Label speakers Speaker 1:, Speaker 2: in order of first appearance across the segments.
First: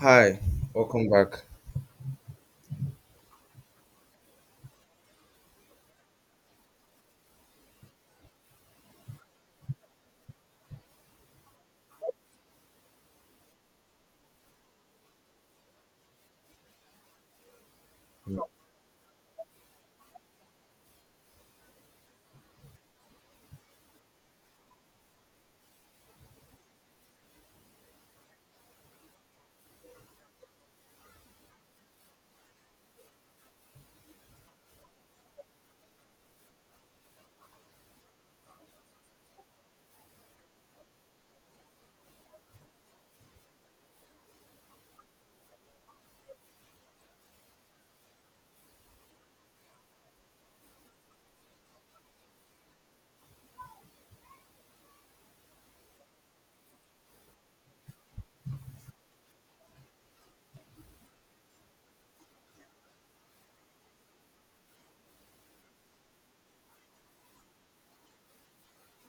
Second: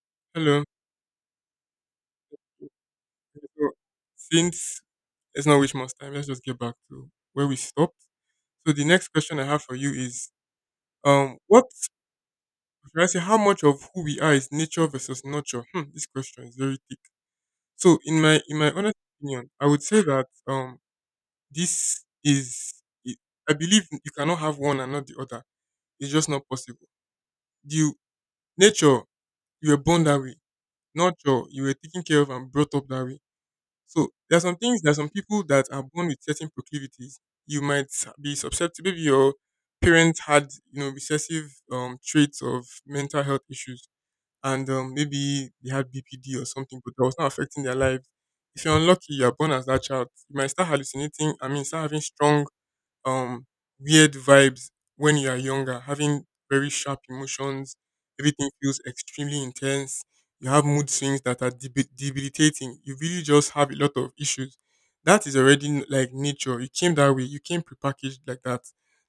Speaker 1: Hi,
Speaker 2: Hello.
Speaker 1: welcome back.
Speaker 2: So since let's not waste much time, let's just get back to where we stopped. So the next question I have for you is, what should I say? How much of who we are is nature versus nurture? Hmm, this question is very thick. So in my honest opinion, I would say that this is it- I believe you cannot have one and not the other. It's just not possible. You nature you were born that way. Nurture, you were taken care of and brought up that way. So there are some things, there are some people that are born with certain proclivities. You might be susceptible. Maybe your parents had, you know, recessive traits of mental health issues, and maybe they had BPD or something, but that was not affecting their lives. If you're unlucky, you are born as that child. You might start hallucinating. I mean, start having strong um weird vibes when you are younger, having very sharp emotions. Everything feels extremely intense. You have mood swings that are debilitating. You really just have a lot of issues. That is already like nature. You came that way. You came prepackaged like that.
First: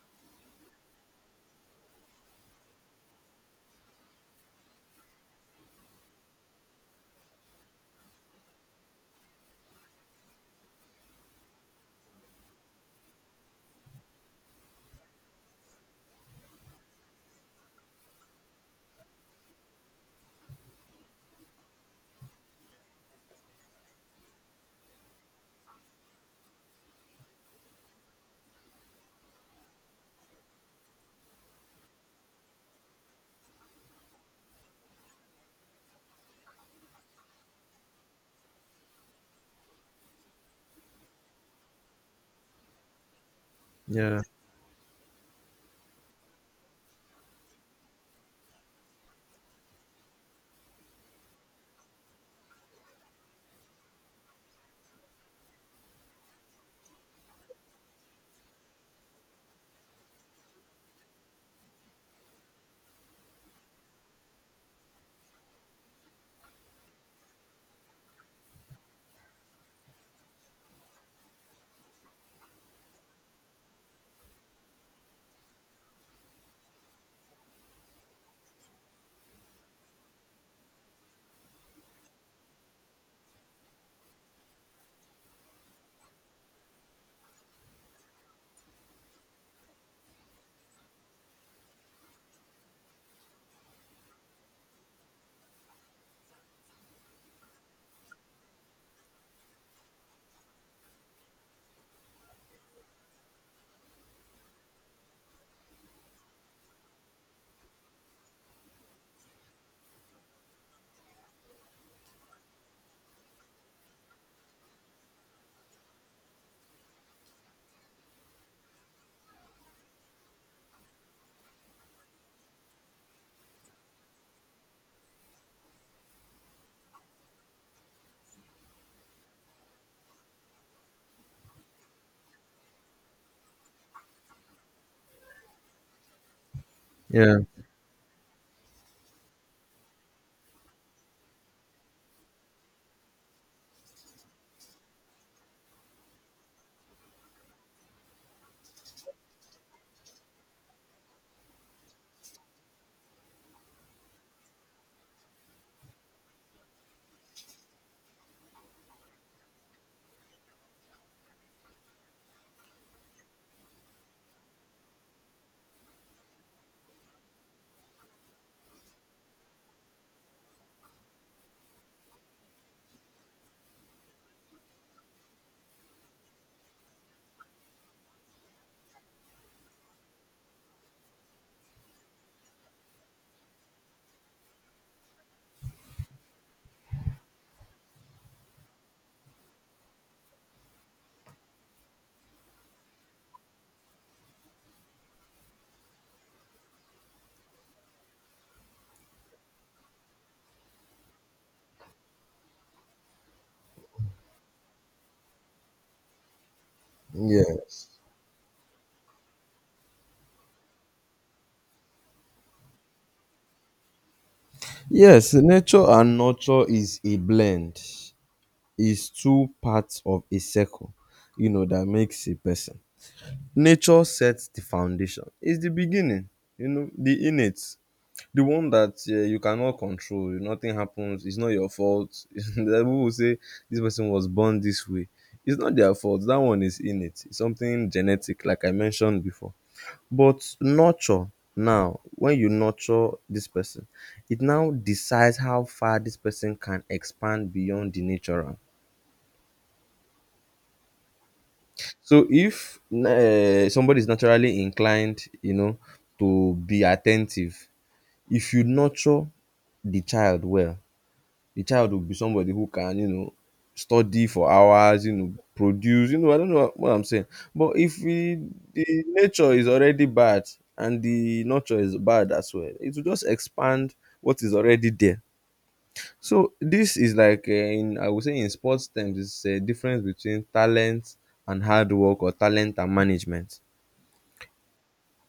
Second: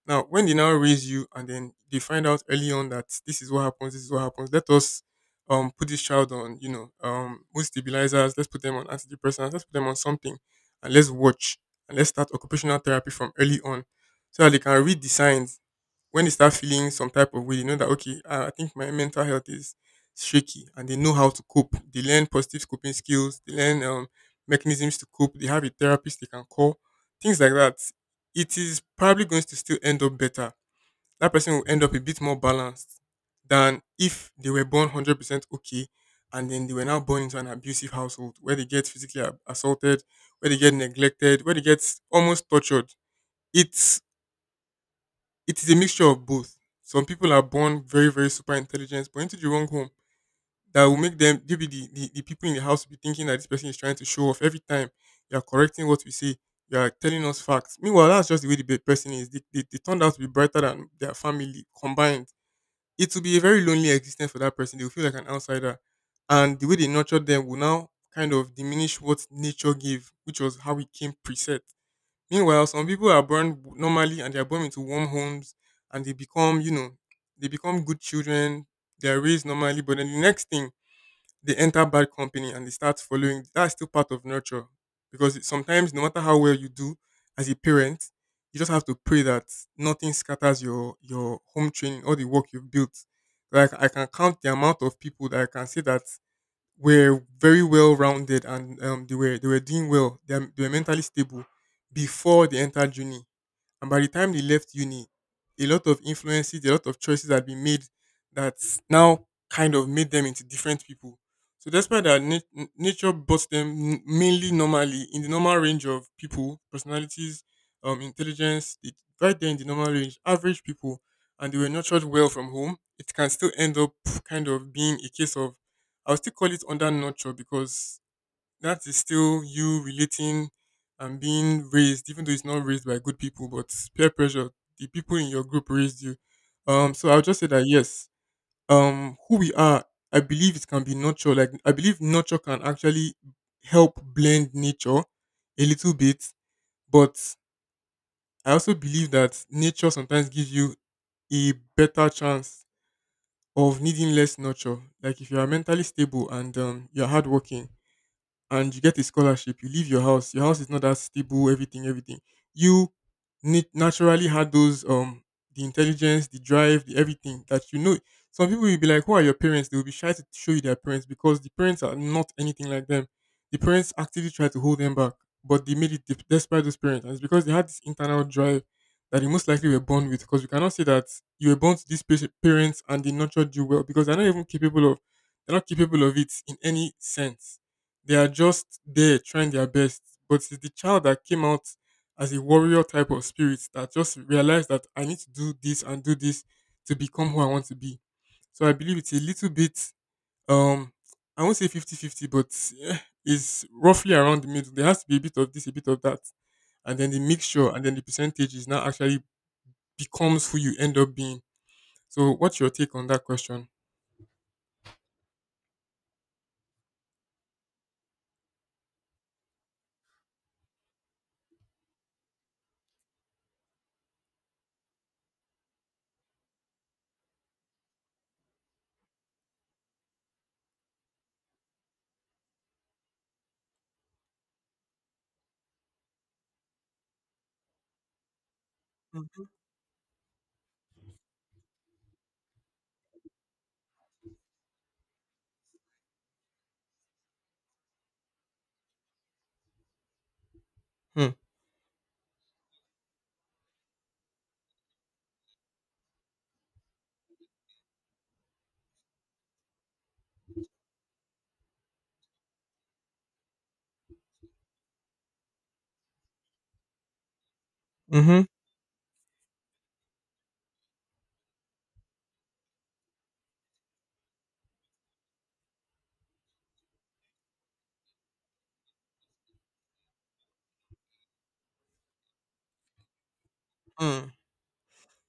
Speaker 2: Now, when they now raise you and then they find out early on that this is what happens, this is what happens. Let us put this child on, you know, mood stabilizers. Let's put them on antidepressants. Let's put them on something, and let's watch and let's start occupational therapy from early on so that they can read the signs. When they start feeling some type of way, you know that okay, I think my mental health is shaky, and they know how to cope. They learn positive coping skills. They learn mechanisms to cope. They have a therapist they can call, things like that. It is probably going to still end up better. That person will end up a bit more balanced than if they were born 100% okay, and then they were now born into an abusive household where they get physically assaulted, where they get neglected, where they get almost tortured. It's
Speaker 1: Yeah,
Speaker 2: it is a mixture of both. Some people are born very, very super intelligent, but into the wrong home that will make them maybe the people in the house will be thinking that this person is trying to show off. Every time you are correcting what we say, you are telling us facts. Meanwhile, that's just the way the person is. They turned out to be brighter than their family combined. It will be a very lonely existence for that person. They will feel like an outsider. And the way they nurtured them will now kind of diminish what nature gave, which was how it came preset. Meanwhile, some people are born normally and they are born into warm homes and they become, you know, they become good children. They are raised normally, but then the next thing they enter bad company and they start following. That's still part of nurture because sometimes no matter how well you do as a parent, you just have to pray that nothing scatters your home training or the work you've built. Like I can count the amount of people that I can say that were very well rounded and they were doing well. They were mentally stable before they entered uni. And by the time they left uni, a lot of influences, a lot of choices had been made that now kind of made them into different people. So despite that, nature brought them mainly normally in the normal range of people, personalities, intelligence, it, right there in the normal range, average people, and they were nurtured well from home. It can still end up kind of being a case of, I will still call it under nurture because that is still you relating and being raised, even though it's not raised by good people, but peer pressure, the people in your group raised you. So I'll
Speaker 1: yeah,
Speaker 2: just say that yes, who we are, I believe it can be nurture. Like I believe nurture can actually help blend nature a little bit, but I also believe that nature sometimes gives you a better chance of needing less nurture. Like if you are mentally stable and you're hardworking and you get a scholarship, you leave your house is not that stable, everything. You Naturally, had those the intelligence, the drive, the everything that you know. Some people will be like, who are your parents? They will be shy to show you their parents because the parents are not anything like them. The parents actively try to hold them back, but they made it despite those parents. And it's because they had this internal drive that they most likely were born with. Because you cannot say that you were born to these parents and they nurtured you well because they're not capable of it in any sense. They are just there trying their best. But it's the child that came out as a warrior type of spirit that just realized that I need to do this and do this to become who I want to be. So I believe it's a little bit, um, I won't say 50-50, but eh, it's roughly around the middle. There has to be a bit of this, a bit of that. And then the mixture and
Speaker 1: Yes.
Speaker 2: then the percentage is now actually becomes who you end up being. So what's your take on that question?
Speaker 1: Yes, nature and nurture is a blend, is two parts of a circle, you know, that makes a person. Nature sets the foundation, it's the beginning, you know, the innate, the one that you cannot control, nothing happens, it's not your fault. The people will say this person was born this way. It's not their fault, that one is innate, it's something genetic, like I mentioned
Speaker 2: Mhm.
Speaker 1: before. But nurture now, when you nurture this person, it now decides how far this person can expand beyond the natural.
Speaker 2: Hmm.
Speaker 1: So if somebody is naturally inclined, you know, to be attentive, if you nurture the child well, the child will be somebody who can, you know, study for hours, you know, produce, you know, I don't know what I'm saying. But if we,
Speaker 2: Mhm.
Speaker 1: the nature is already bad and the nurture is bad as well, it will just expand what is already there. So this is like in I would say in sports terms, it's a difference between talent and hard work, or talent and management.
Speaker 2: Hmm.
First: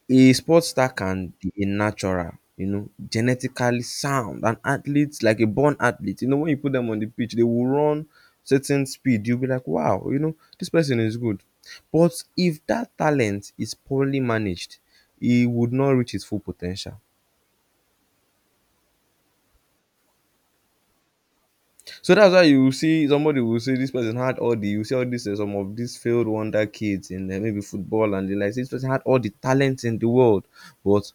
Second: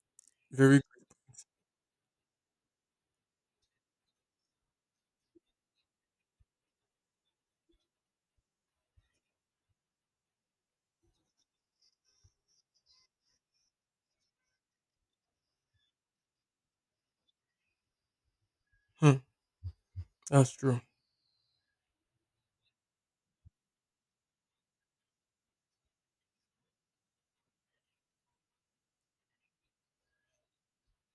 Speaker 1: A sports
Speaker 2: Very good.
Speaker 1: star can be a natural, you know, genetically sound, an athlete, like a born athlete. You know, when you put them on the pitch, they will run certain speed. You'll be like, wow, you know, this person is good. But if that talent is poorly managed, he would not reach his full potential.
Speaker 2: Hmm. That's true.
Speaker 1: So that's why you see somebody will say this person had all the, you see all this, some of these failed wonder kids in maybe football and the like. This person had all the talent in the world, but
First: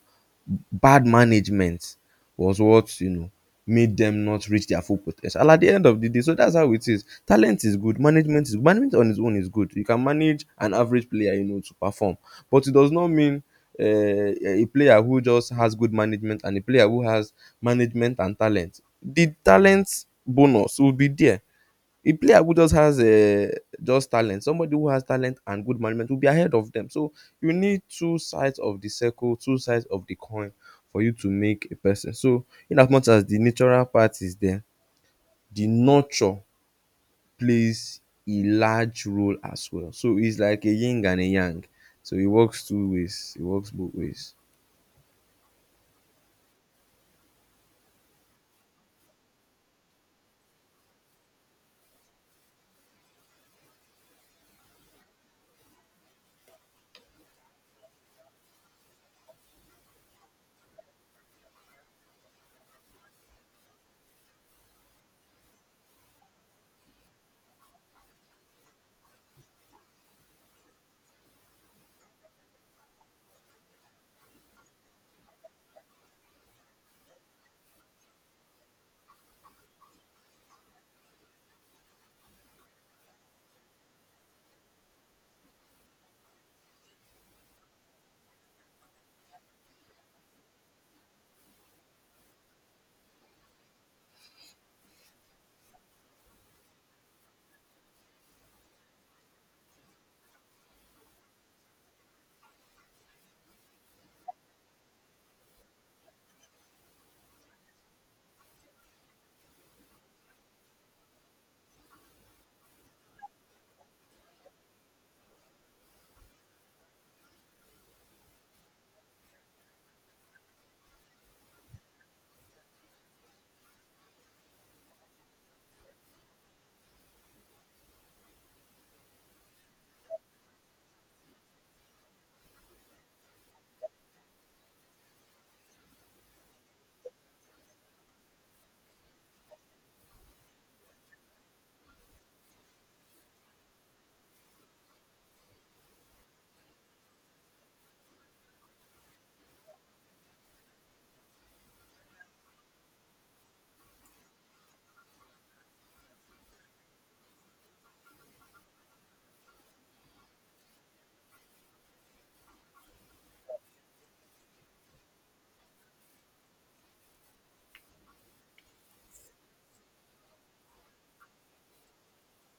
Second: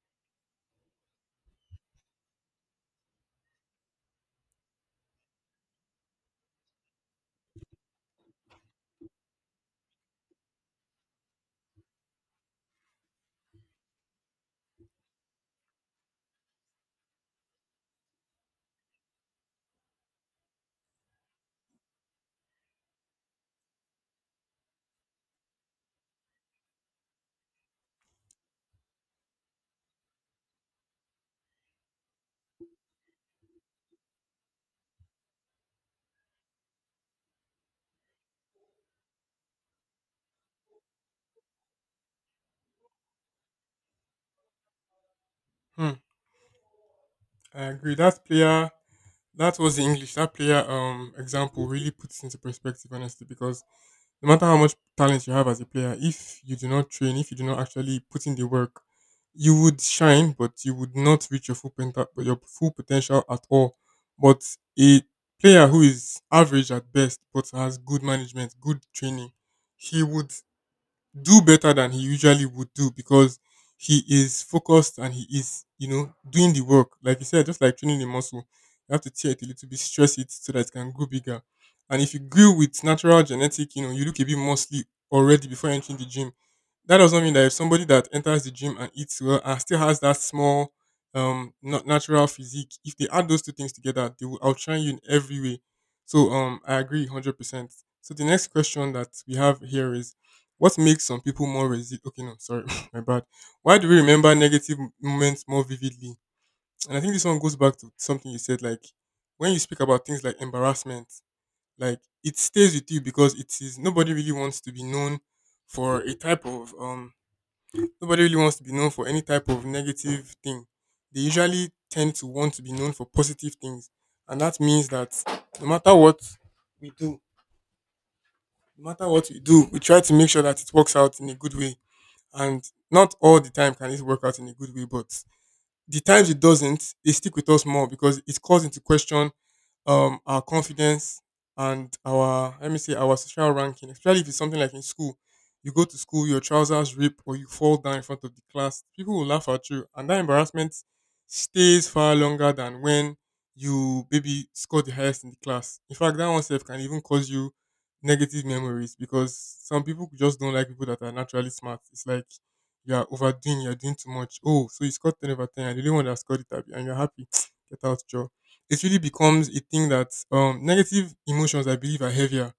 Speaker 1: bad management was what, you know, made them not reach their full potential. And at the end of the day, so that's how it is. Talent is good, management is, management on its own is good. You can manage an average player, you know, to perform, but it does not mean a player who just has good management and a player who has management and talent. The talent bonus will be there. A player who just has a just talent, somebody who has talent and good management will be ahead of them. So you need two sides of the circle, two sides of the coin for you to make a person. So in as much as the natural part is there, the nurture plays a large role as well. So it's like a yin and a yang. So it works two ways. It works both ways.
Speaker 2: Hmm. I agree. That's player. That was the English. That player example really puts into perspective, honestly, because no matter how much talent you have as a player, if you do not train, if you do not actually put in the work, you would shine, but you would not reach your your full potential at all. But a player who is average at best, but has good management, good training, he would do better than he usually would do because he is focused and he is, you know, doing the work. Like you said, just like training a muscle, you have to tear it a little bit, stress it so that it can grow bigger. And if you grew with natural genetic, you know, you look a bit muscly already before entering the gym. That doesn't mean that if somebody that enters the gym and eats well and still has that small, not natural physique, if they add those two things together, they will outshine you in every way. So, I agree 100%. So the next question that we have here is what makes some people more resilient? Okay, no, sorry, my bad. Why do we remember negative moments more vividly? And I think this one goes back to something you said, like when you speak about things like embarrassment, like it stays with you because it is nobody really wants to be known for a type of nobody really wants to be known for any type of negative thing. They usually tend to want to be known for positive things, and that means that no matter what we do, no matter what we do, we try to make sure that it works out in a good way. And not all the time can it work out in a good way, but the times it doesn't, they stick with us more because it calls into question our confidence and our, let me say, our social ranking, especially if it's something like in school. You go to school, your trousers rip or you fall down in front of the class, people will laugh at you and that embarrassment stays far longer than when you maybe score the highest in the class. In fact, that one self can even cause you negative memories because some people just don't like people that are naturally smart. It's like you are overdoing, you're doing too much. Oh, so you scored 10 over 10 and the only one that scored it, abi, and you're happy. Get out, Joe. It really becomes a thing that negative emotions, I believe, are heavier.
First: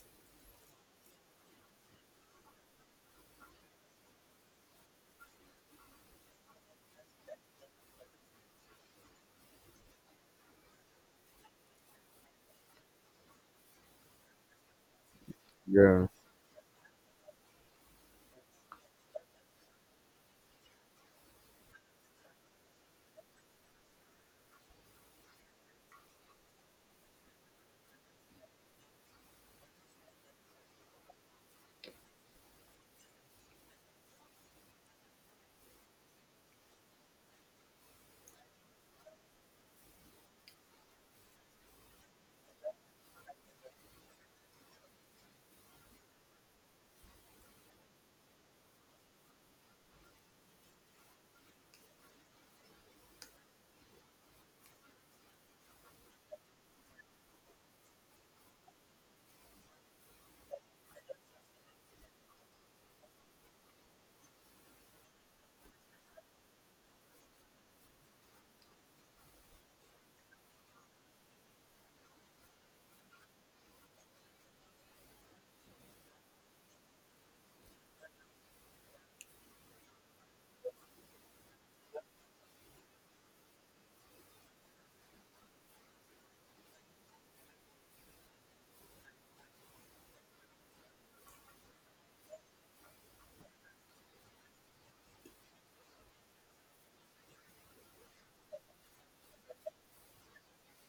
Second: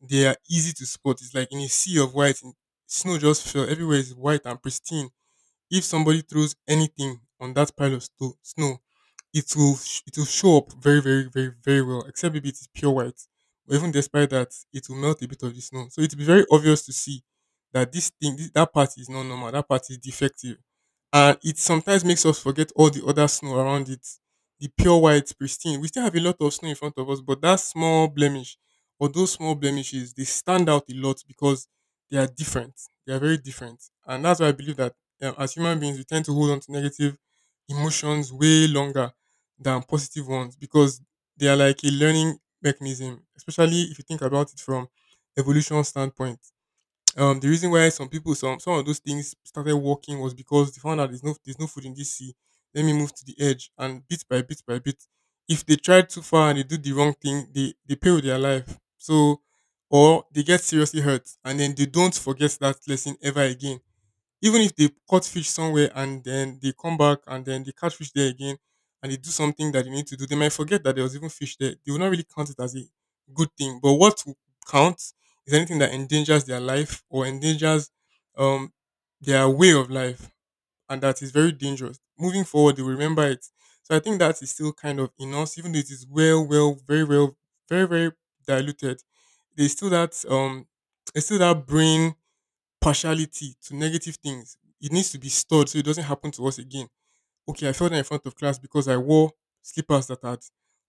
Speaker 2: They are easy to spot. It's like in a sea of white, and snow just fell. Everywhere is white and pristine. If somebody throws anything on that pile of snow, it will show up very, very, very, very well. Except maybe it is pure white, but even despite that, it will melt a bit of the snow. So
Speaker 1: Yeah.
Speaker 2: it will be very obvious to see that that part is not normal. That part is defective, and it sometimes makes us forget all the other snow around it. The pure white, pristine. We still have a lot of snow in front of us, but that small blemish or those small blemishes they stand out a lot because they are different. They are very different, and that's why I believe that as human beings we tend to hold on to negative emotions way longer than positive ones because they are like a learning mechanism, especially if you think about it from evolution standpoint. The reason why some people, some of those things started working was because they found out there's no food in this sea. Let me move to the edge and bit by bit by bit. If they try too far and they do the wrong thing, they pay with their life. So, or they get seriously hurt and then they don't forget that lesson ever again, even if they caught fish somewhere and then they come back and then they catch fish there again and they do something that they need to do, they might forget that there was even fish there. They will not really count it as a good thing. But what will count is anything that endangers their life or endangers um their way of life, and that is very dangerous. Moving forward, they will remember it. So I think that is still kind of in us, even though it is very, very diluted. There's still that um, there's still that brain partiality to negative things. It needs to be stored so it doesn't happen to us again. Okay, I fell down in front of class because I wore slippers that had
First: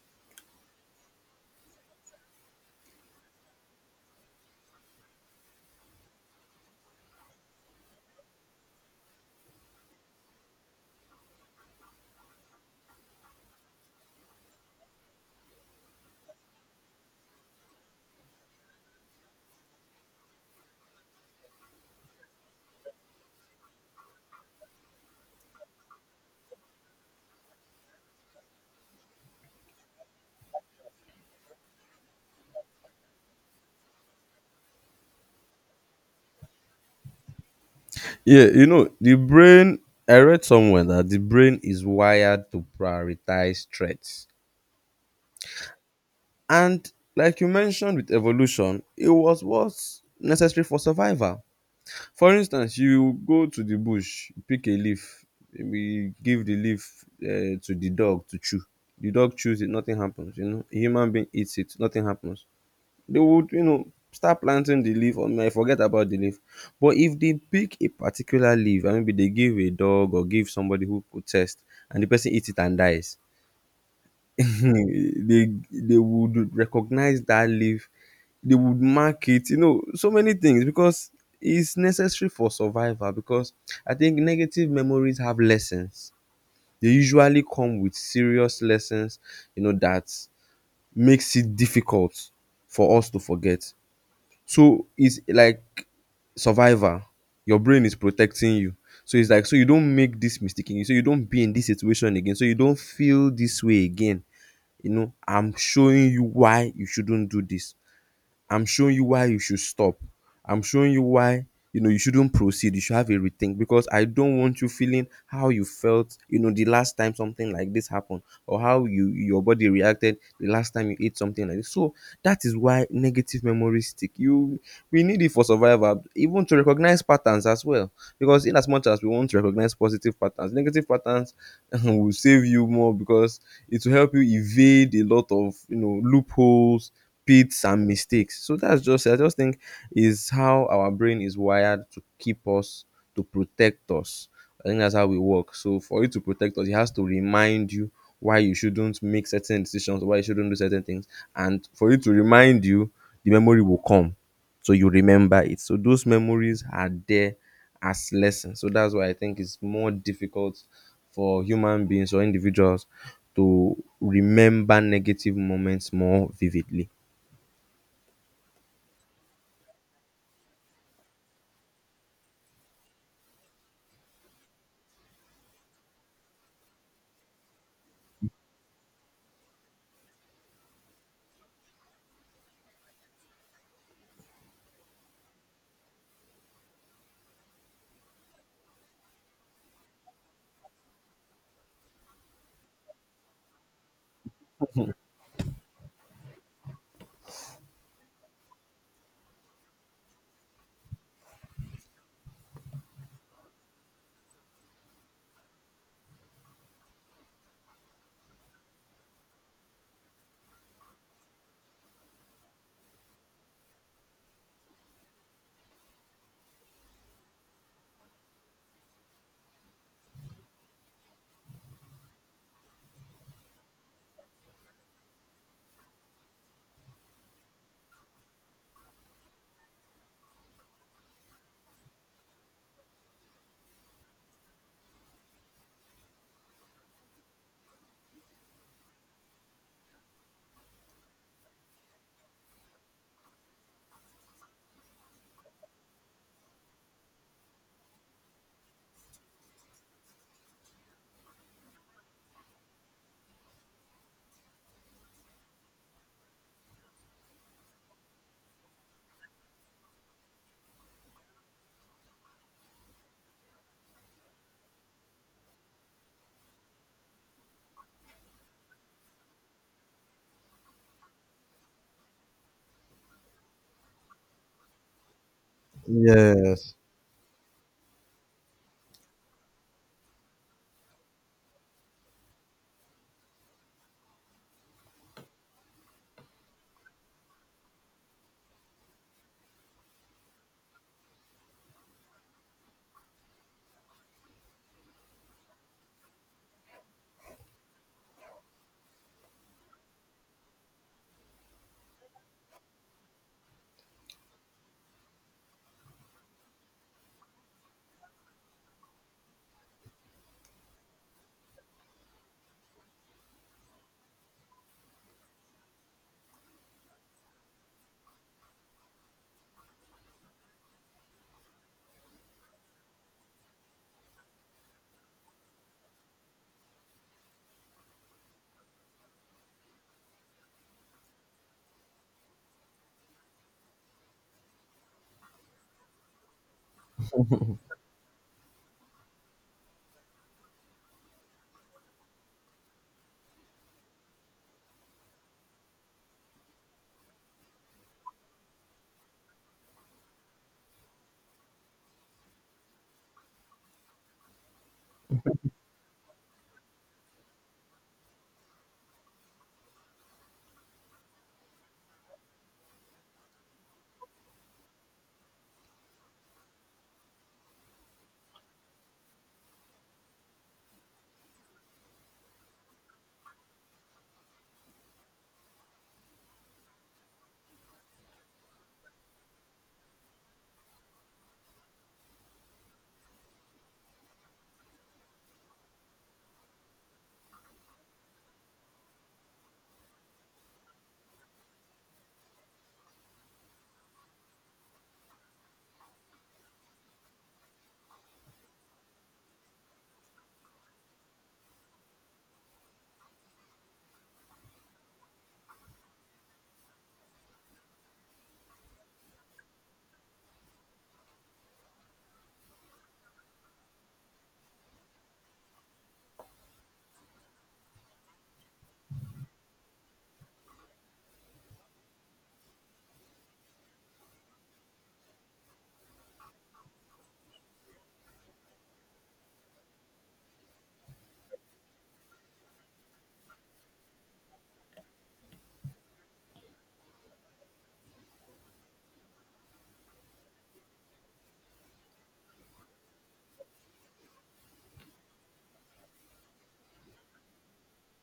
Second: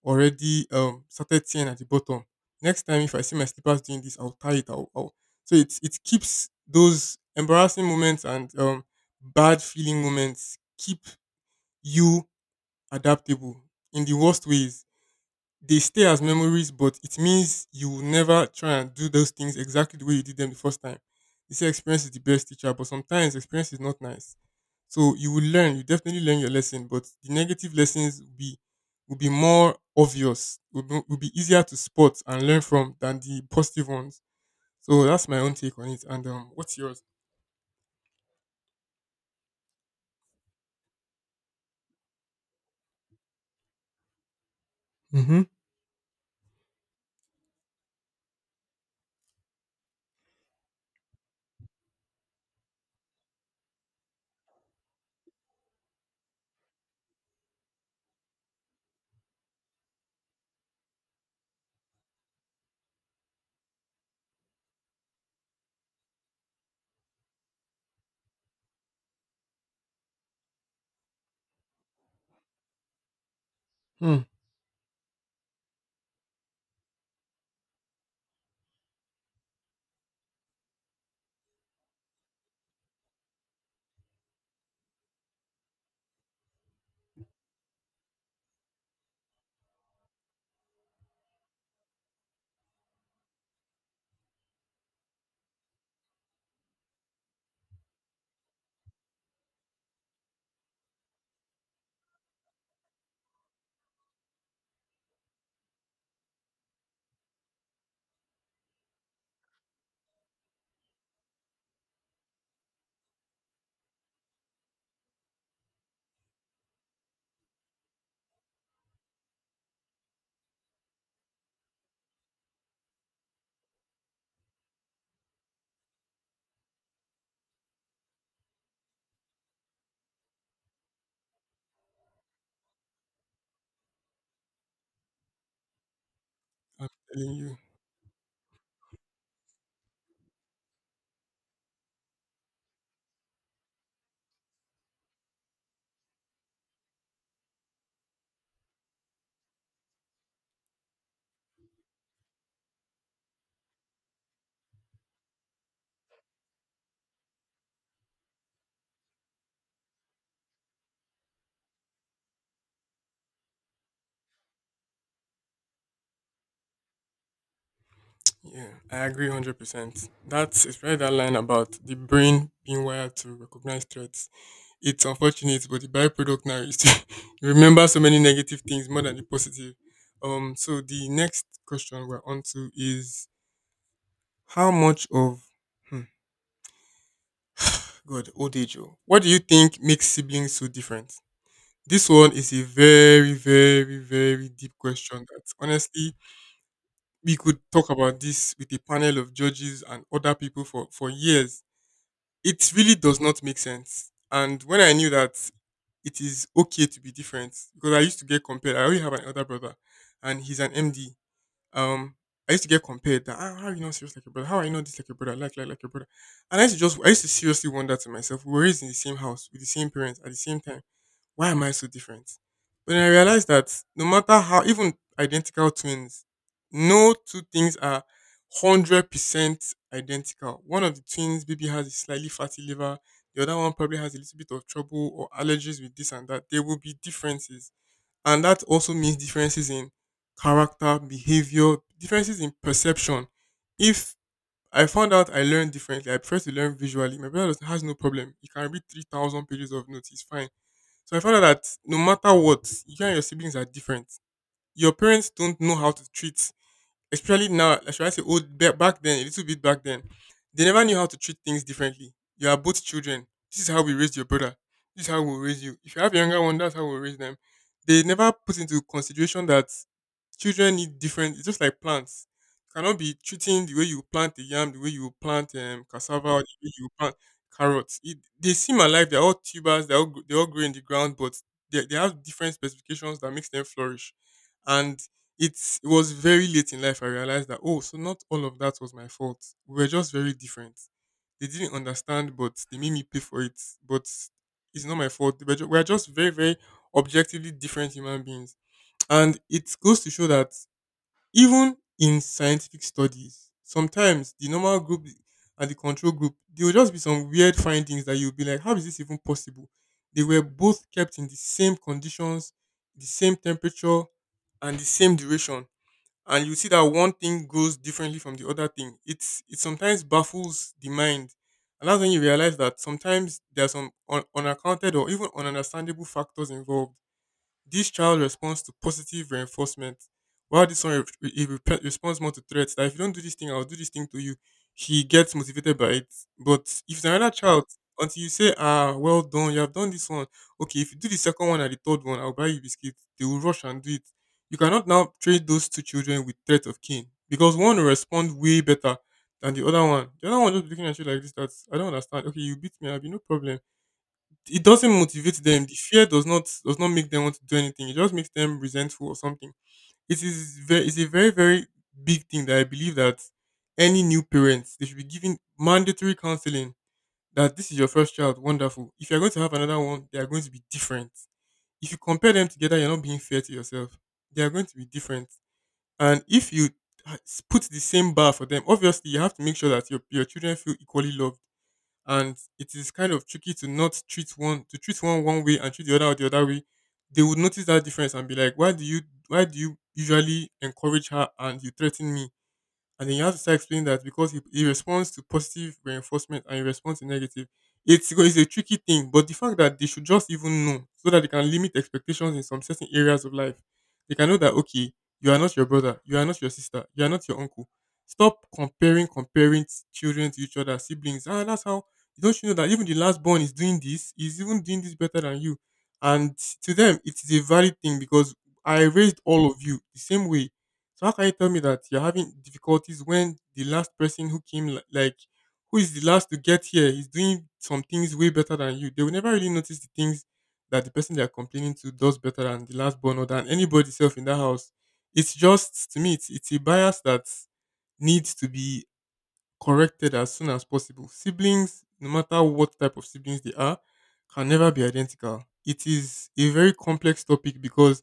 Speaker 2: already started tearing at the bottom. Next time, if I see my slippers doing this, I'll tie it. I'll, I'll. So it keeps those embarrassing moments, and bad feeling moments keep you adaptable in the worst ways. They stay as memories, but it means you will never try and do those things exactly the way you did them the first time. They say experience is the best teacher, but sometimes experience is not nice. So you will learn, you definitely learn your lesson, but the negative lessons will be more obvious, will be easier to spot and learn from than the positive ones. So that's my own take on it. And what's yours?
Speaker 1: Yeah, you know, the brain, I read somewhere that the brain is wired to prioritize threats.
Speaker 2: Mm-hmm.
Speaker 1: And like you mentioned with evolution, it was what's necessary for survival. For instance, you go to the bush, pick a leaf, we give the leaf to the dog to chew. The dog chews it, nothing happens. You know, a human being eats it, nothing happens, they would, you know, start planting the leaf or may forget about the leaf. But if they pick a particular leaf and maybe they give a dog or give somebody who protests, and the person eats it and dies,
Speaker 2: Hmm.
Speaker 1: they would recognize that leaf, they would mark it, you know, so many things, because it's necessary for survival. Because I think negative memories have lessons, they usually come with serious lessons, you know, that makes it difficult for us to forget. So it's like survivor. Your brain is protecting you. So it's like so you don't make this mistake again. So you don't be in this situation again. So you don't feel this way again. You know, I'm showing you why you shouldn't do this. I'm showing you why you should stop. I'm showing you why, you know, you shouldn't proceed. You should have a rethink, because I don't want you feeling how you felt, you know, the last time something like this happened, or how you, your body reacted the last time you ate something like this. So that is why negative memories stick. You, we need it for survival, even to recognize patterns as well. Because in as much as we want to recognize positive patterns, negative patterns will save you more, because it will help you evade a lot of, you know,
Speaker 2: I'm
Speaker 1: loopholes,
Speaker 2: telling you.
Speaker 1: pits and mistakes. So that's just, I just think is how our brain is wired to keep us, to protect us. I think that's how we work. So for it to protect us, it has to remind you why you shouldn't make certain decisions, why you shouldn't do certain things, and for it to remind you, the memory will come, so you remember it. So those memories are there as lessons. So that's why I think it's more difficult for human beings or individuals to remember negative moments more vividly.
Speaker 2: Yeah, I agree 100%. It's probably that line about the brain being wired to recognize threats. It's unfortunate, but the byproduct now is to you remember so many negative things more than the positive. So the next question we're on to is how much of hmm, God, old age? Oh, what do you think makes siblings so different? This one is a very, very, very deep question that honestly we could talk about this with a panel of judges and other people for years. It really does not make sense. And when I knew that it is okay to be different, because I used to get compared. I already have an elder brother, and he's an MD. Um, I used to get compared that, "Ah, how are you not serious like your brother? How are you not this like your brother? Like your brother?" And I used to seriously wonder to myself, we were raised in the same house with the same parents at the same time, why am I so different? But then I realized that no matter how, even identical twins, no two things are 100% identical. One of the twins maybe has a slightly fatty liver, the other one probably has a little bit of trouble or allergies with this and that. There will be differences. And that also means differences in character, behavior, differences in perception. If I found out I learn differently, I prefer to learn visually. My brother has no problem. He can read 3,000 pages of notes. It's fine, so I found out that no matter what, you and your siblings are different. Your parents don't know how to treat, especially now, like, should I say back then, a little bit back then, they never knew how to treat things differently. You are both children. This is how we raised your brother. This is how we'll raise you. If you have a younger one, that's how we'll raise them. They never put into consideration that children need different, it's just like plants. You cannot be treating the way you plant the yam, the way you plant cassava, or the way
Speaker 1: Yes.
Speaker 2: you plant carrots. It, they seem alive, they're all tubers, they all they all grow in the ground, but they have different specifications that makes them flourish. And it was very late in life I realized that, oh, so not all of that was my fault. We were just very different. They didn't understand, but they made me pay for it. But it's not my fault. We are just very, very objectively different human beings, and it goes to show that even in scientific studies, sometimes the normal group and the control group, there will just be some weird findings that you'll be like, how is this even possible? They were both kept in the same conditions, the same temperature, and the same duration, and you see that one thing goes differently from the other thing. It's it sometimes baffles the mind, and that's when you realize that sometimes there are some unaccounted or even ununderstandable factors involved. This child responds to positive reinforcement, while this one responds more to threats. That if you don't do this thing, I'll do this thing to you. He gets motivated by it. But if it's another child, until you say, ah, well done, you have done this one. Okay, if you do the second one and the third one, I'll buy you biscuit. They will rush and do it. You cannot now trade those two children with threat of cane, because one will respond way better than the other one. The other one just looking at you like this. That's, I don't understand. Okay, you beat me, I'll be no problem, it doesn't motivate them. The fear does not make them want to do anything. It just makes them resentful or something. It is very it's a very, very big thing that I believe that any new parents, they should be given mandatory counseling that this is your first child, wonderful. If you're going to have another one, they are going to be different. If you compare them together, you're not being fair to yourself. They are going to be different. And if you uh, put the same bar for them, obviously you have to make sure that your children feel equally loved, and it is kind of tricky to not treat one, to treat one way and treat the other way. They would notice that difference and be like, why do you usually encourage her and you threaten me? And then you have to start explaining that because he responds to positive reinforcement and he responds to negative. It's a tricky thing, but the fact that they should just even know so that they can limit expectations in some certain areas of life, they can know that, okay, you are not your brother, you are not your sister, you are not your uncle. Stop children to each other, siblings. Ah, that's how, don't you know that even the last born is doing this, is even doing this better than you? And to them, it is a valid thing because I raised all of you the same way, so how can you tell me that you're having difficulties when the last person who came, li- like, who is the last to get here, is doing some things way better than you? They will never really notice the things that the person they are complaining to does better than the last born or than anybody self in that house. It's just, to me, it's a bias that needs to be corrected as soon as possible. Siblings, no matter what type of siblings they are, can never be identical. It is a very complex topic because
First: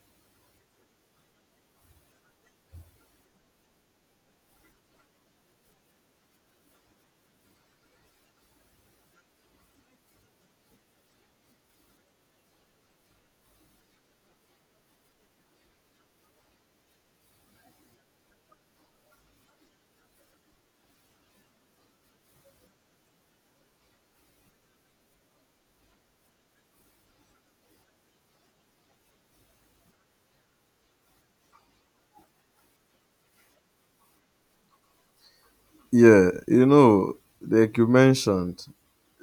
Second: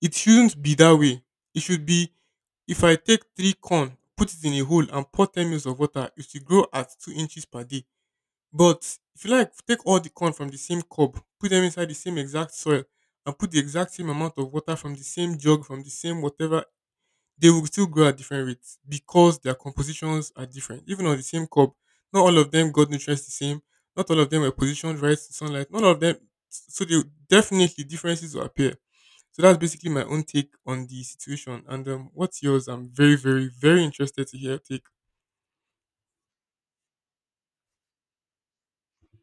Speaker 2: it shouldn't be that way. It should be, if I take three corn, put it in a hole and pour 10 mils of water, it should grow at 2 inches per day. But if you like, take all the corn from the same cob, put them inside the same exact soil, and put the exact same amount of water from the same jug, from the same whatever they will still grow at different rates because their compositions are different. Even on the same cob, not all of them got nutrients the same. Not all of them were positioned right to sunlight. None of them. So they definitely differences will appear. So that's basically my own take on the situation. And what's yours? I'm very, very, very interested to hear your take.
Speaker 1: Yeah, you know, like you mentioned,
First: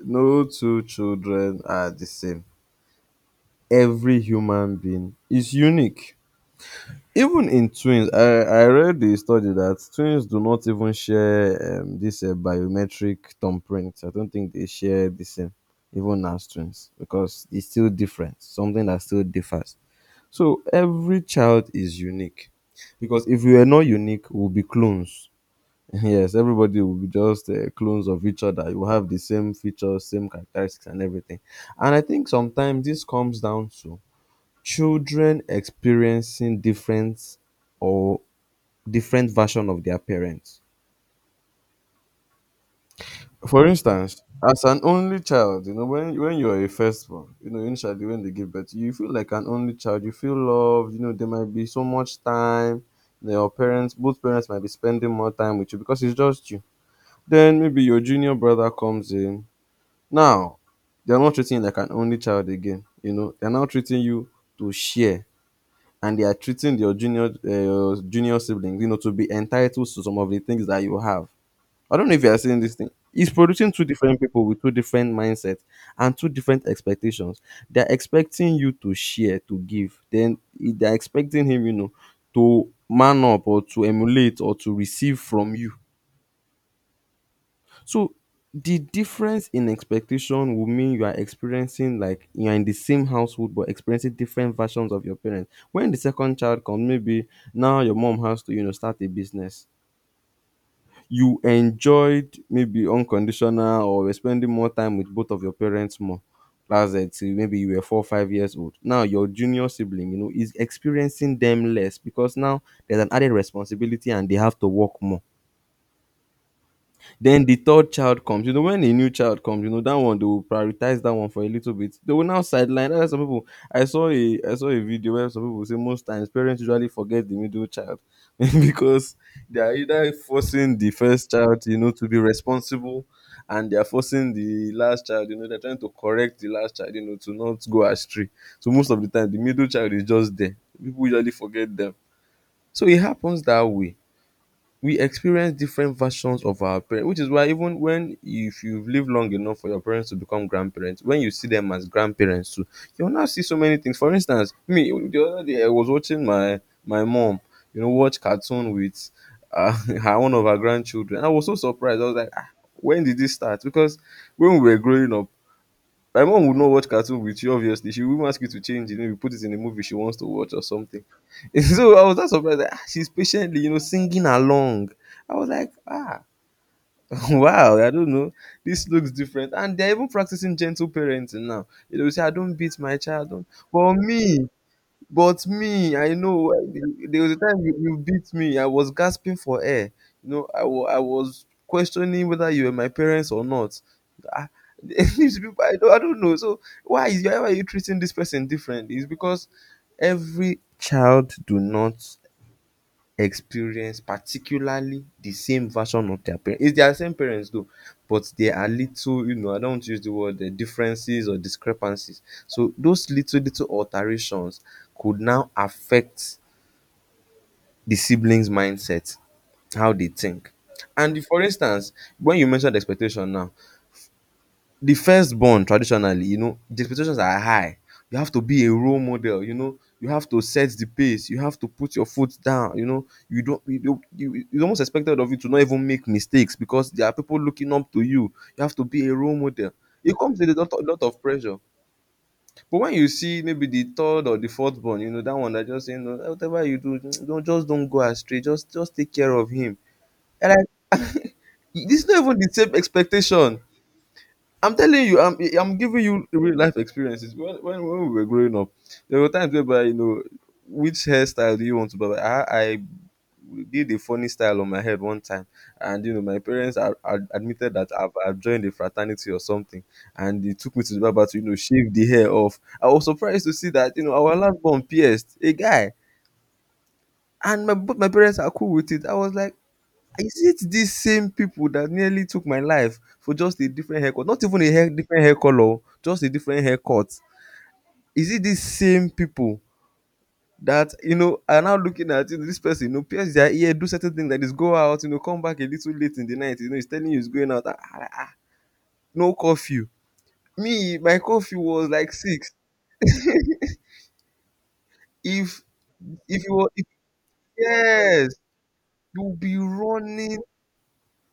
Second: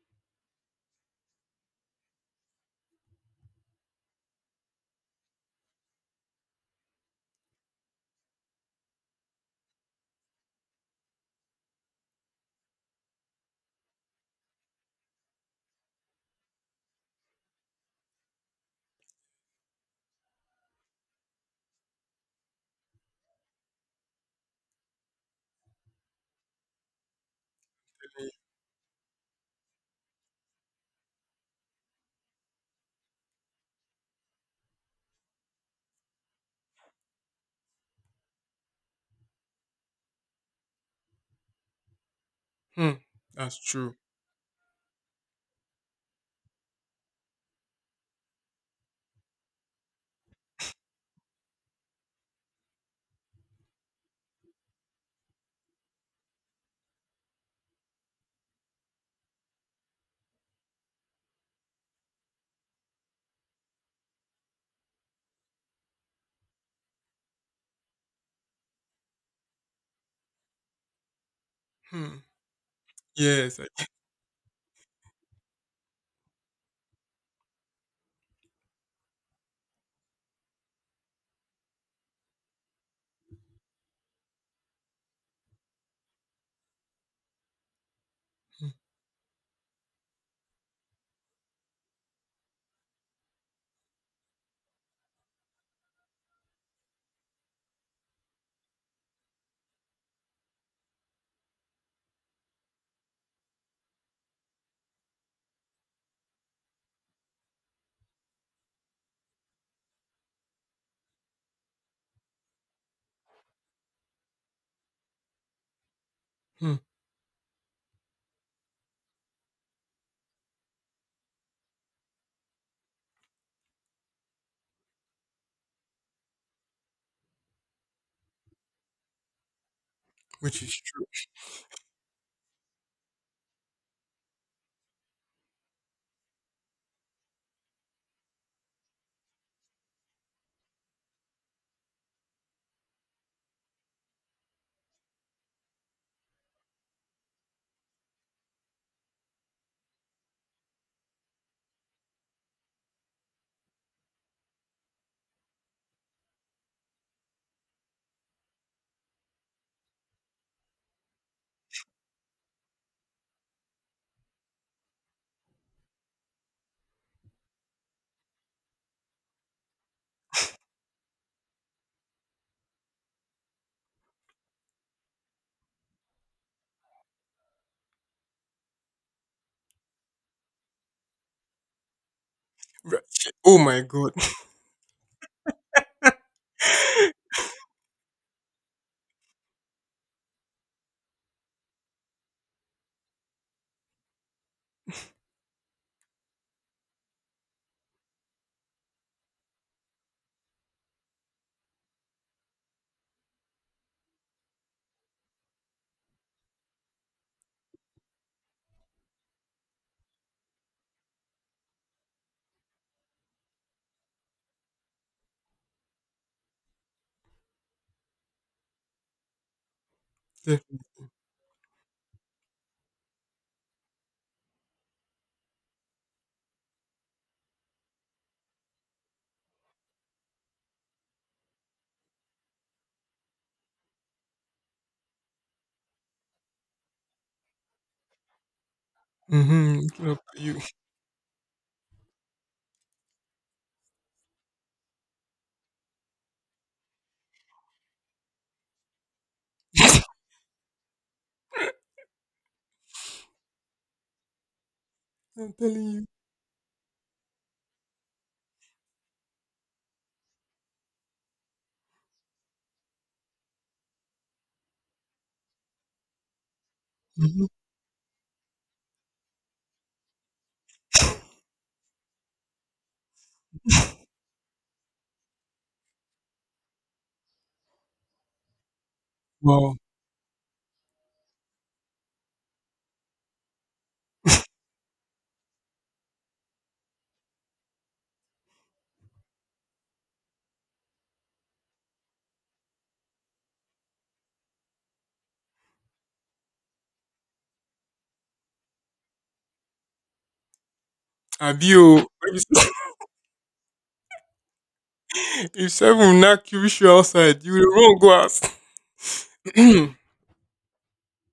Speaker 1: no two children are the same. Every human being is unique. Even in twins, I read the study that twins do not even share this biometric thumbprint. I don't think they share the same, even as twins, because it's still different, something that still differs. So every child is unique, because if we were not unique, we'll be clones. Yes, everybody will be just clones of each other. You have the same features, same characteristics, and everything. And I think sometimes this comes down to children experiencing different, or different version of their parents.
Speaker 2: Hmm. That's
Speaker 1: For
Speaker 2: true.
Speaker 1: instance, as an only child, you know, when you're a firstborn, you know, initially when they give birth, you feel like an only child. You feel loved. You know, there might be so much time. You know, your parents, both parents, might be spending more time with you because it's just you. Then maybe your junior brother comes in. Now, they're not treating you like an only child again. You know, they're now treating you to share, and they are treating your junior siblings, you know, to be entitled to some of the things that you have. I don't know
Speaker 2: Hmm.
Speaker 1: if you are seeing this thing. It's
Speaker 2: Yes.
Speaker 1: producing two
Speaker 2: I,
Speaker 1: different people with two different mindsets and two different expectations. They're expecting you to share, to give. Then they're expecting him, you know, to man up or to emulate or to receive from you. So
Speaker 2: hmm.
Speaker 1: the difference in expectation will mean you are experiencing like you are in the same household but experiencing different versions of your parents. When the second child comes, maybe now your mom has to, you know, start a business. You enjoyed maybe unconditional, or you spending more time with both of your parents more. That's it. Till maybe you were 4 or 5 years old. Now your junior sibling, you know, is experiencing them less because now there's an added responsibility and they have to work more.
Speaker 2: hmm,
Speaker 1: Then the third child comes. You know, when a new child comes, you know that one, they will prioritize that one for a little bit. They will now sideline. That's why some people, I saw a video where some people say most times parents usually forget the middle child because they are either
Speaker 2: Which
Speaker 1: forcing
Speaker 2: is
Speaker 1: the first child, you know, to be responsible, and they are forcing the last child. You know, they're trying to correct the last child, you know, to not go astray. So most of the time, the middle child is just there. People usually forget them. So it happens that way. We experience different versions of our parents, which is why even when, if you've lived long enough for your parents to become grandparents, when you see them as grandparents too, you'll now see so many things. For instance, me the other day I was watching my my mom, you know, watch cartoon with uh, her, one of her grandchildren. I was so surprised. I was like, ah, when did this start? Because when we were growing up, my mom would not watch cartoon with you, obviously. She wouldn't ask you to change it, maybe put it in a movie she wants to watch or something. So I was not surprised that, ah, she's patiently, you know, singing along. I was like, ah, wow, I don't know. This looks different. And they're even practicing gentle parenting now. You know, say, I don't beat my
Speaker 2: right.
Speaker 1: child. Don't.
Speaker 2: Oh my
Speaker 1: But
Speaker 2: god.
Speaker 1: me, but me, I know, eh, there was a time you, you beat me. I was gasping for air. You know, I was questioning whether you were my parents or not. Ah, these people, I don't know. So why are you treating this person differently? It's because every child do not experience particularly the same version of their parents. It's their same parents though, but there are little, you know, I don't want to use the word differences or discrepancies. So those little alterations could now affect the siblings' mindset, how they think. And if for instance, when you mentioned expectation now, the firstborn, traditionally, the expectations are high. You have to be a role model, you have to set the pace, you have to put your foot down, you don't you don't you it's almost expected of you to not even make mistakes because there are people looking up to you. You have to be a role
Speaker 2: Yeah.
Speaker 1: model. It
Speaker 2: Mm-hmm.
Speaker 1: comes with
Speaker 2: you.
Speaker 1: a lot of pressure. But when you see maybe the third or the fourth born, that one, that just saying, no, whatever you do, don't, just don't go astray, just take care of him. And I this is not even the same expectation. I'm telling you, I'm
Speaker 2: I'm
Speaker 1: I'm
Speaker 2: telling
Speaker 1: giving
Speaker 2: you.
Speaker 1: you real life experiences. When we were growing up, there were times whereby which hairstyle do you want to buy? Like, I did a funny style on my head one time, and my parents are
Speaker 2: Mm-hmm.
Speaker 1: admitted that I've joined a fraternity or something, and they took me to the barber to shave the hair off. I was surprised to see that our last born pierced a guy, and my parents are cool with it. I was like,
Speaker 2: Wow.
Speaker 1: is it these same people that nearly took my life for just a different haircut? Not even a hair different hair color, just a different haircut. Is it these same people that are now looking at, this person, pierce their ear, do certain things like this, go out, come back a little late in the night, he's telling you he's going out? Ah, ah, ah, ah. No curfew. Me, my curfew was
Speaker 2: Abio.
Speaker 1: like six. If
Speaker 2: If seven will
Speaker 1: if
Speaker 2: knock
Speaker 1: you
Speaker 2: you,
Speaker 1: were,
Speaker 2: wish
Speaker 1: if,
Speaker 2: you outside, you will run go
Speaker 1: yes,
Speaker 2: out.
Speaker 1: you'll be running,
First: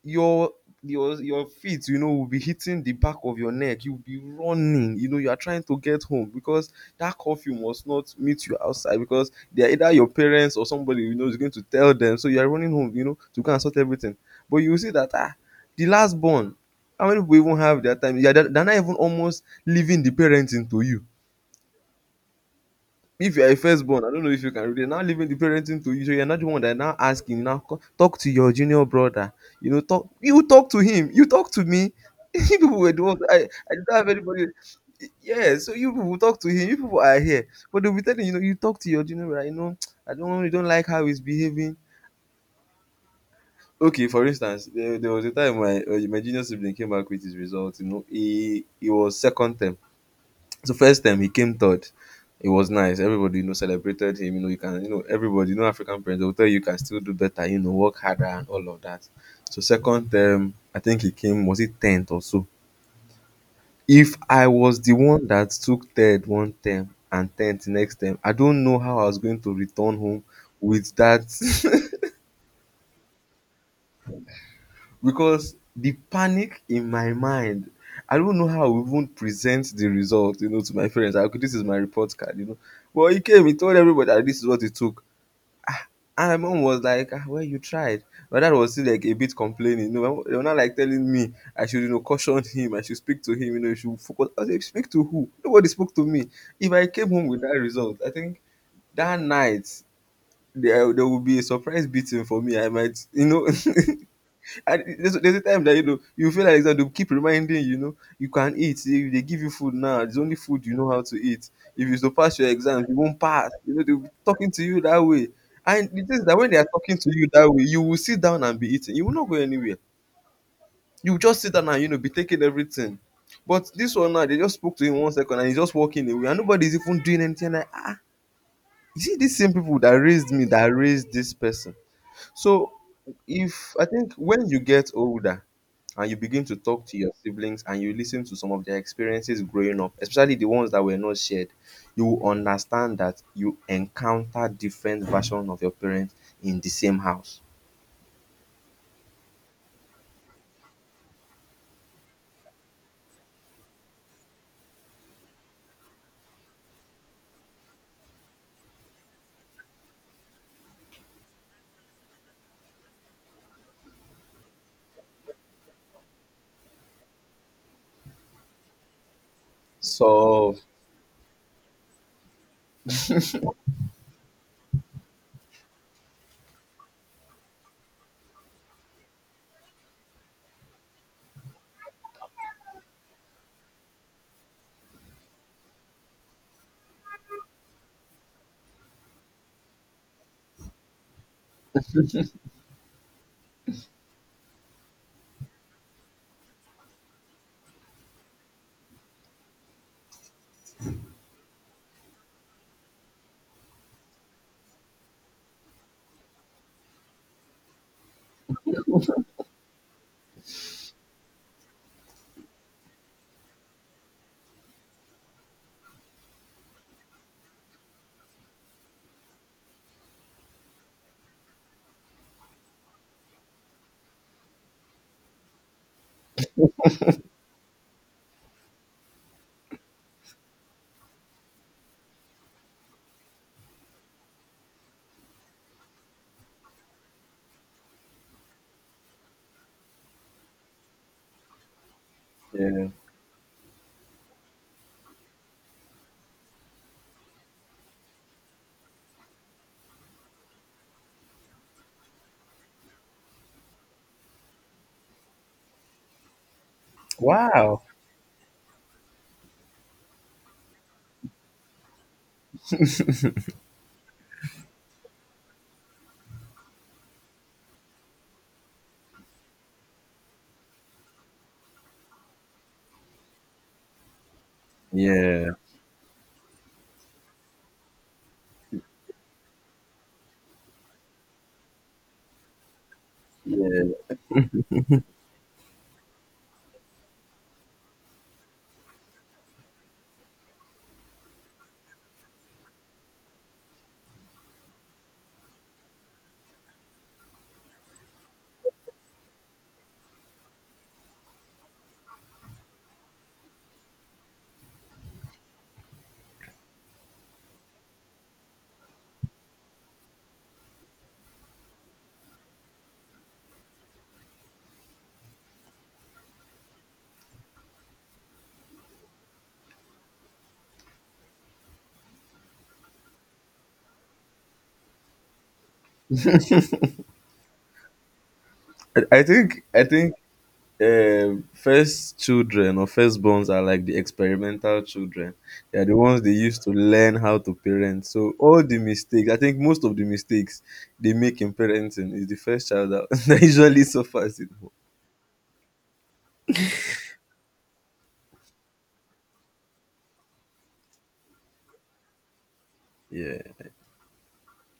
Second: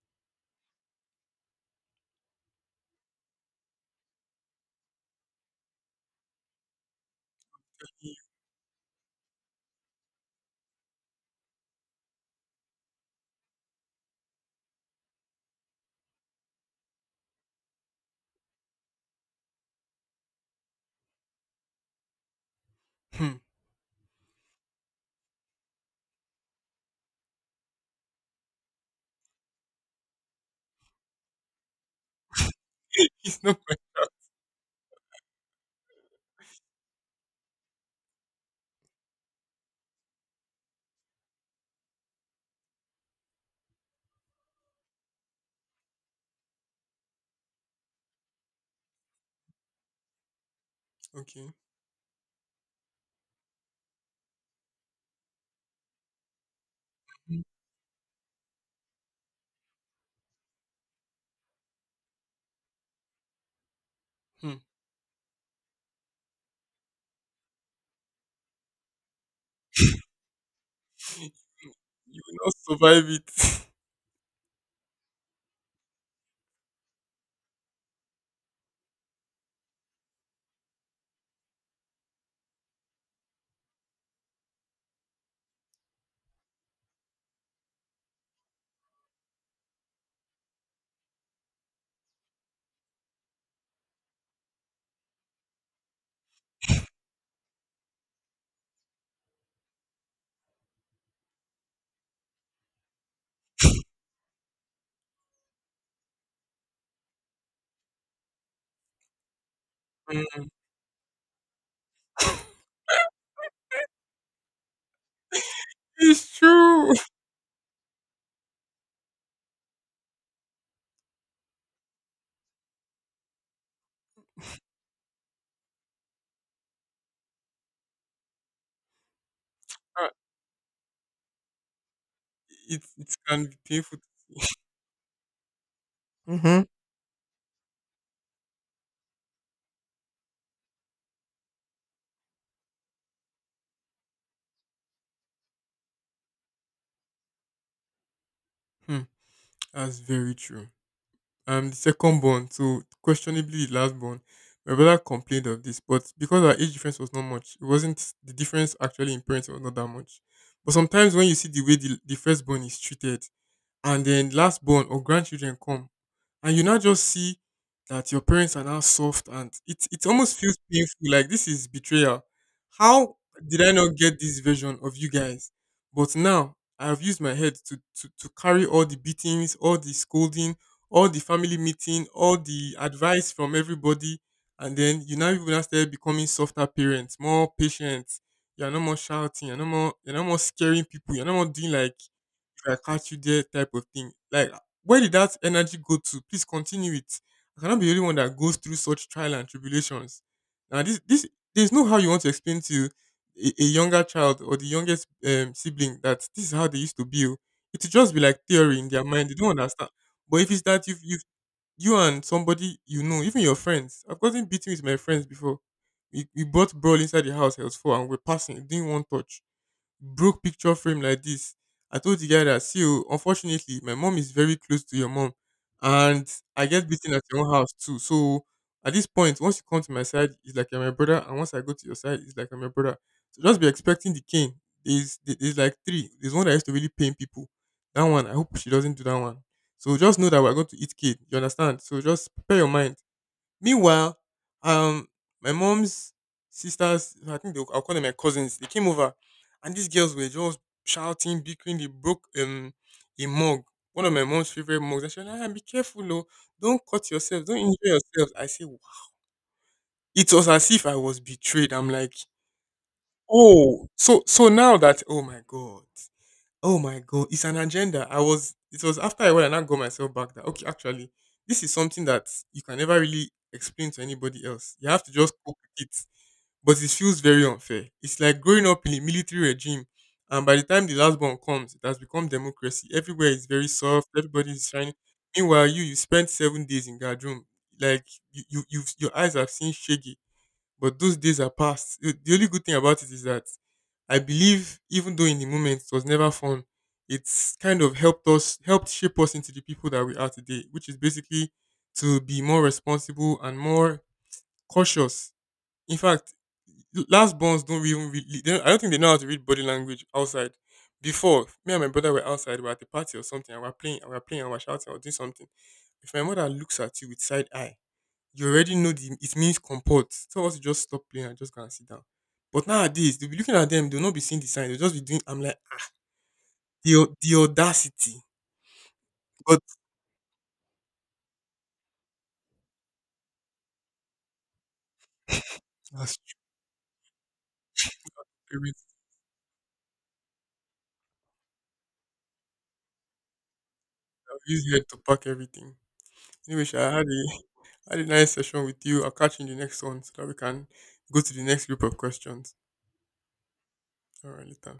Speaker 1: your your feet, will be hitting the back of your neck. You'll be running, you are trying to get home because that curfew must not meet you outside, because they are either your parents or somebody, is going to tell them, so you are running home, to go and sort everything. But you will see that, the last born, how many people even have their time? Yeah, they are not even, almost leaving the parenting to you. If
Speaker 2: Hmm.
Speaker 1: you are a firstborn, I don't know if you can read it. Now, leaving the parenting to you, so you're not the one that now asking. Now, talk to your junior brother. You know, talk. You talk to him. You talk to me. You people were the ones. I,
Speaker 2: It's not
Speaker 1: I
Speaker 2: quite
Speaker 1: didn't have anybody. Yeah, so you people talk to him. You people are here, but they'll be telling, you talk to your junior brother,. You know, I don't. You don't like how he's behaving. Okay, for instance, there was a time my junior sibling came back with his results. You know, he was second term, so first time he
Speaker 2: okay.
Speaker 1: came third. It was nice. Everybody, celebrated him. You know, you can, everybody, African parents, they'll tell you you can still do better, work harder, and all of that. So second term, I think he came, was it 10th or so? If I
Speaker 2: Hmm.
Speaker 1: was the one that took third one term and 10th next term, I don't know how I was going to return home with that.
Speaker 2: You will not survive it.
Speaker 1: Because the panic in my mind, I don't know how I will even present the result, to my friends. Like, okay, this is my report card. But he came, he told everybody that this is what he took. And my mom was like, well, you tried. My dad was still like a bit complaining, they were not like telling me I should, caution him, I should speak to him, you should focus. I was like, speak to who? Nobody spoke to me. If I came home with that result, I think that night, there would be a surprise beating for me, I might, And there's a time that you feel like that they'll keep reminding you, you can eat. If they give you food now, it's only food you know how to eat. If you don't pass
Speaker 2: Hmm.
Speaker 1: your exams, you won't pass. You know, they'll be talking to you that way. And it is
Speaker 2: It's
Speaker 1: that when they are
Speaker 2: true.
Speaker 1: talking to you that way, you will sit down and be eating. You will not go anywhere. You will just sit down and be taking everything. But this one now, they just spoke to him one second and he's just walking away, and nobody's even doing anything. Like, you see, these same people that
Speaker 2: Ah,
Speaker 1: raised me that raised this person. So
Speaker 2: it can be
Speaker 1: if I
Speaker 2: painful.
Speaker 1: think when you get older, and you begin to
Speaker 2: Hmm.
Speaker 1: talk to your siblings and you listen to some of their experiences growing up, especially the ones that were not shared, you will understand that you encounter different versions of your parents in the same house.
Speaker 2: Hmm. That's very true. I'm the second born, so questionably the last born. My brother complained of this, but because our age difference was not much, it wasn't the difference actually in parents was not that much. But sometimes when you see the way the firstborn is treated, and then last born or grandchildren come and you now just see that your parents are now soft and it almost
Speaker 1: So
Speaker 2: feels painful like this is betrayal. How did I not get this version of you guys? But now I have used my head to to carry all the beatings, all the scolding, all the family meeting, all the advice from everybody. And then you now even now start becoming softer parents, more patient. You're no more shouting, you're no more scaring people, you're no more doing like I catch you there type of thing. Like, where did that energy go to? Please continue it. I cannot be the only one that goes through such trial and tribulations. Now, there's no how you want to explain to a younger child or the youngest sibling that this is how they used to be. Oh. It will just be like theory in their mind. They don't understand. But if it's that you've, you and somebody you know, even your friends, I've gotten beaten with my friends before. We brought brawl inside the house, it was four, and we're passing, it didn't want touch, broke picture frame like this. I told the guy that, see, oh, unfortunately, my mom is very close to your mom, and I get beaten at your own house too. So at this point, once you come to my side, it's like you're my brother, and once I go to your side, it's like I'm your brother. So just be expecting the cane. There's like three. There's one that used to really pain people. That one, I hope she doesn't do that one. So just know that we're going to eat kid. You understand? So just prepare your
Speaker 1: yeah.
Speaker 2: mind. Meanwhile, um, my mom's sisters, I think they, I'll call them my cousins, they came over and these girls were just shouting, bickering. They broke a mug, one of my mom's favorite mugs. And she was like, "Ah, be careful, oh, don't cut yourself, don't injure
Speaker 1: Wow.
Speaker 2: yourself." I say, "Wha-" it was as if I was betrayed. I'm like, oh, so so now that, oh my God. Oh my god, it's an agenda. I was, it was after I went and I got myself back that okay, actually, this is something that you can never really explain to anybody else. You have to just
Speaker 1: Yeah,
Speaker 2: cope with it. But it feels very unfair. It's like growing up in a military regime, and by the time the last one comes, it has become democracy. Everywhere is
Speaker 1: yeah.
Speaker 2: very soft. Everybody is shining. Meanwhile, you spent 7 days in guard room. Like you've, your eyes have seen shaggy but those days are past. The only good thing about it is that I believe, even though in the moment it was never fun, it's kind of helped us, helped shape us into the people that we are today, which is basically to be more responsible and more cautious. In fact, last borns don't even really, they don't, I don't think they know how to read body language outside. Before, me and my brother were outside, we were at a party or something, and we were playing, and we were playing, and we were shouting, or doing something. If my mother looks at you with side eye, you already know the, it means comport. Some of us just stop playing and just go and sit down. But nowadays, they'll be looking at them, they'll not be seeing the sign. They'll just be doing, I'm like, the audacity.
Speaker 1: I I think
Speaker 2: God
Speaker 1: I think first children or firstborns are like the experimental children. They are the
Speaker 2: has
Speaker 1: ones they used to learn how to parent, so all
Speaker 2: spirit.
Speaker 1: the mistakes I think most of the mistakes they make in parenting is the first child that, that usually suffers
Speaker 2: I've
Speaker 1: it
Speaker 2: used
Speaker 1: more.
Speaker 2: here to pack everything. Anyway, Sha, had a nice session with you. I'll catch you in the next one so that we can go to the next group of questions.
Speaker 1: Yeah.
Speaker 2: All right, later.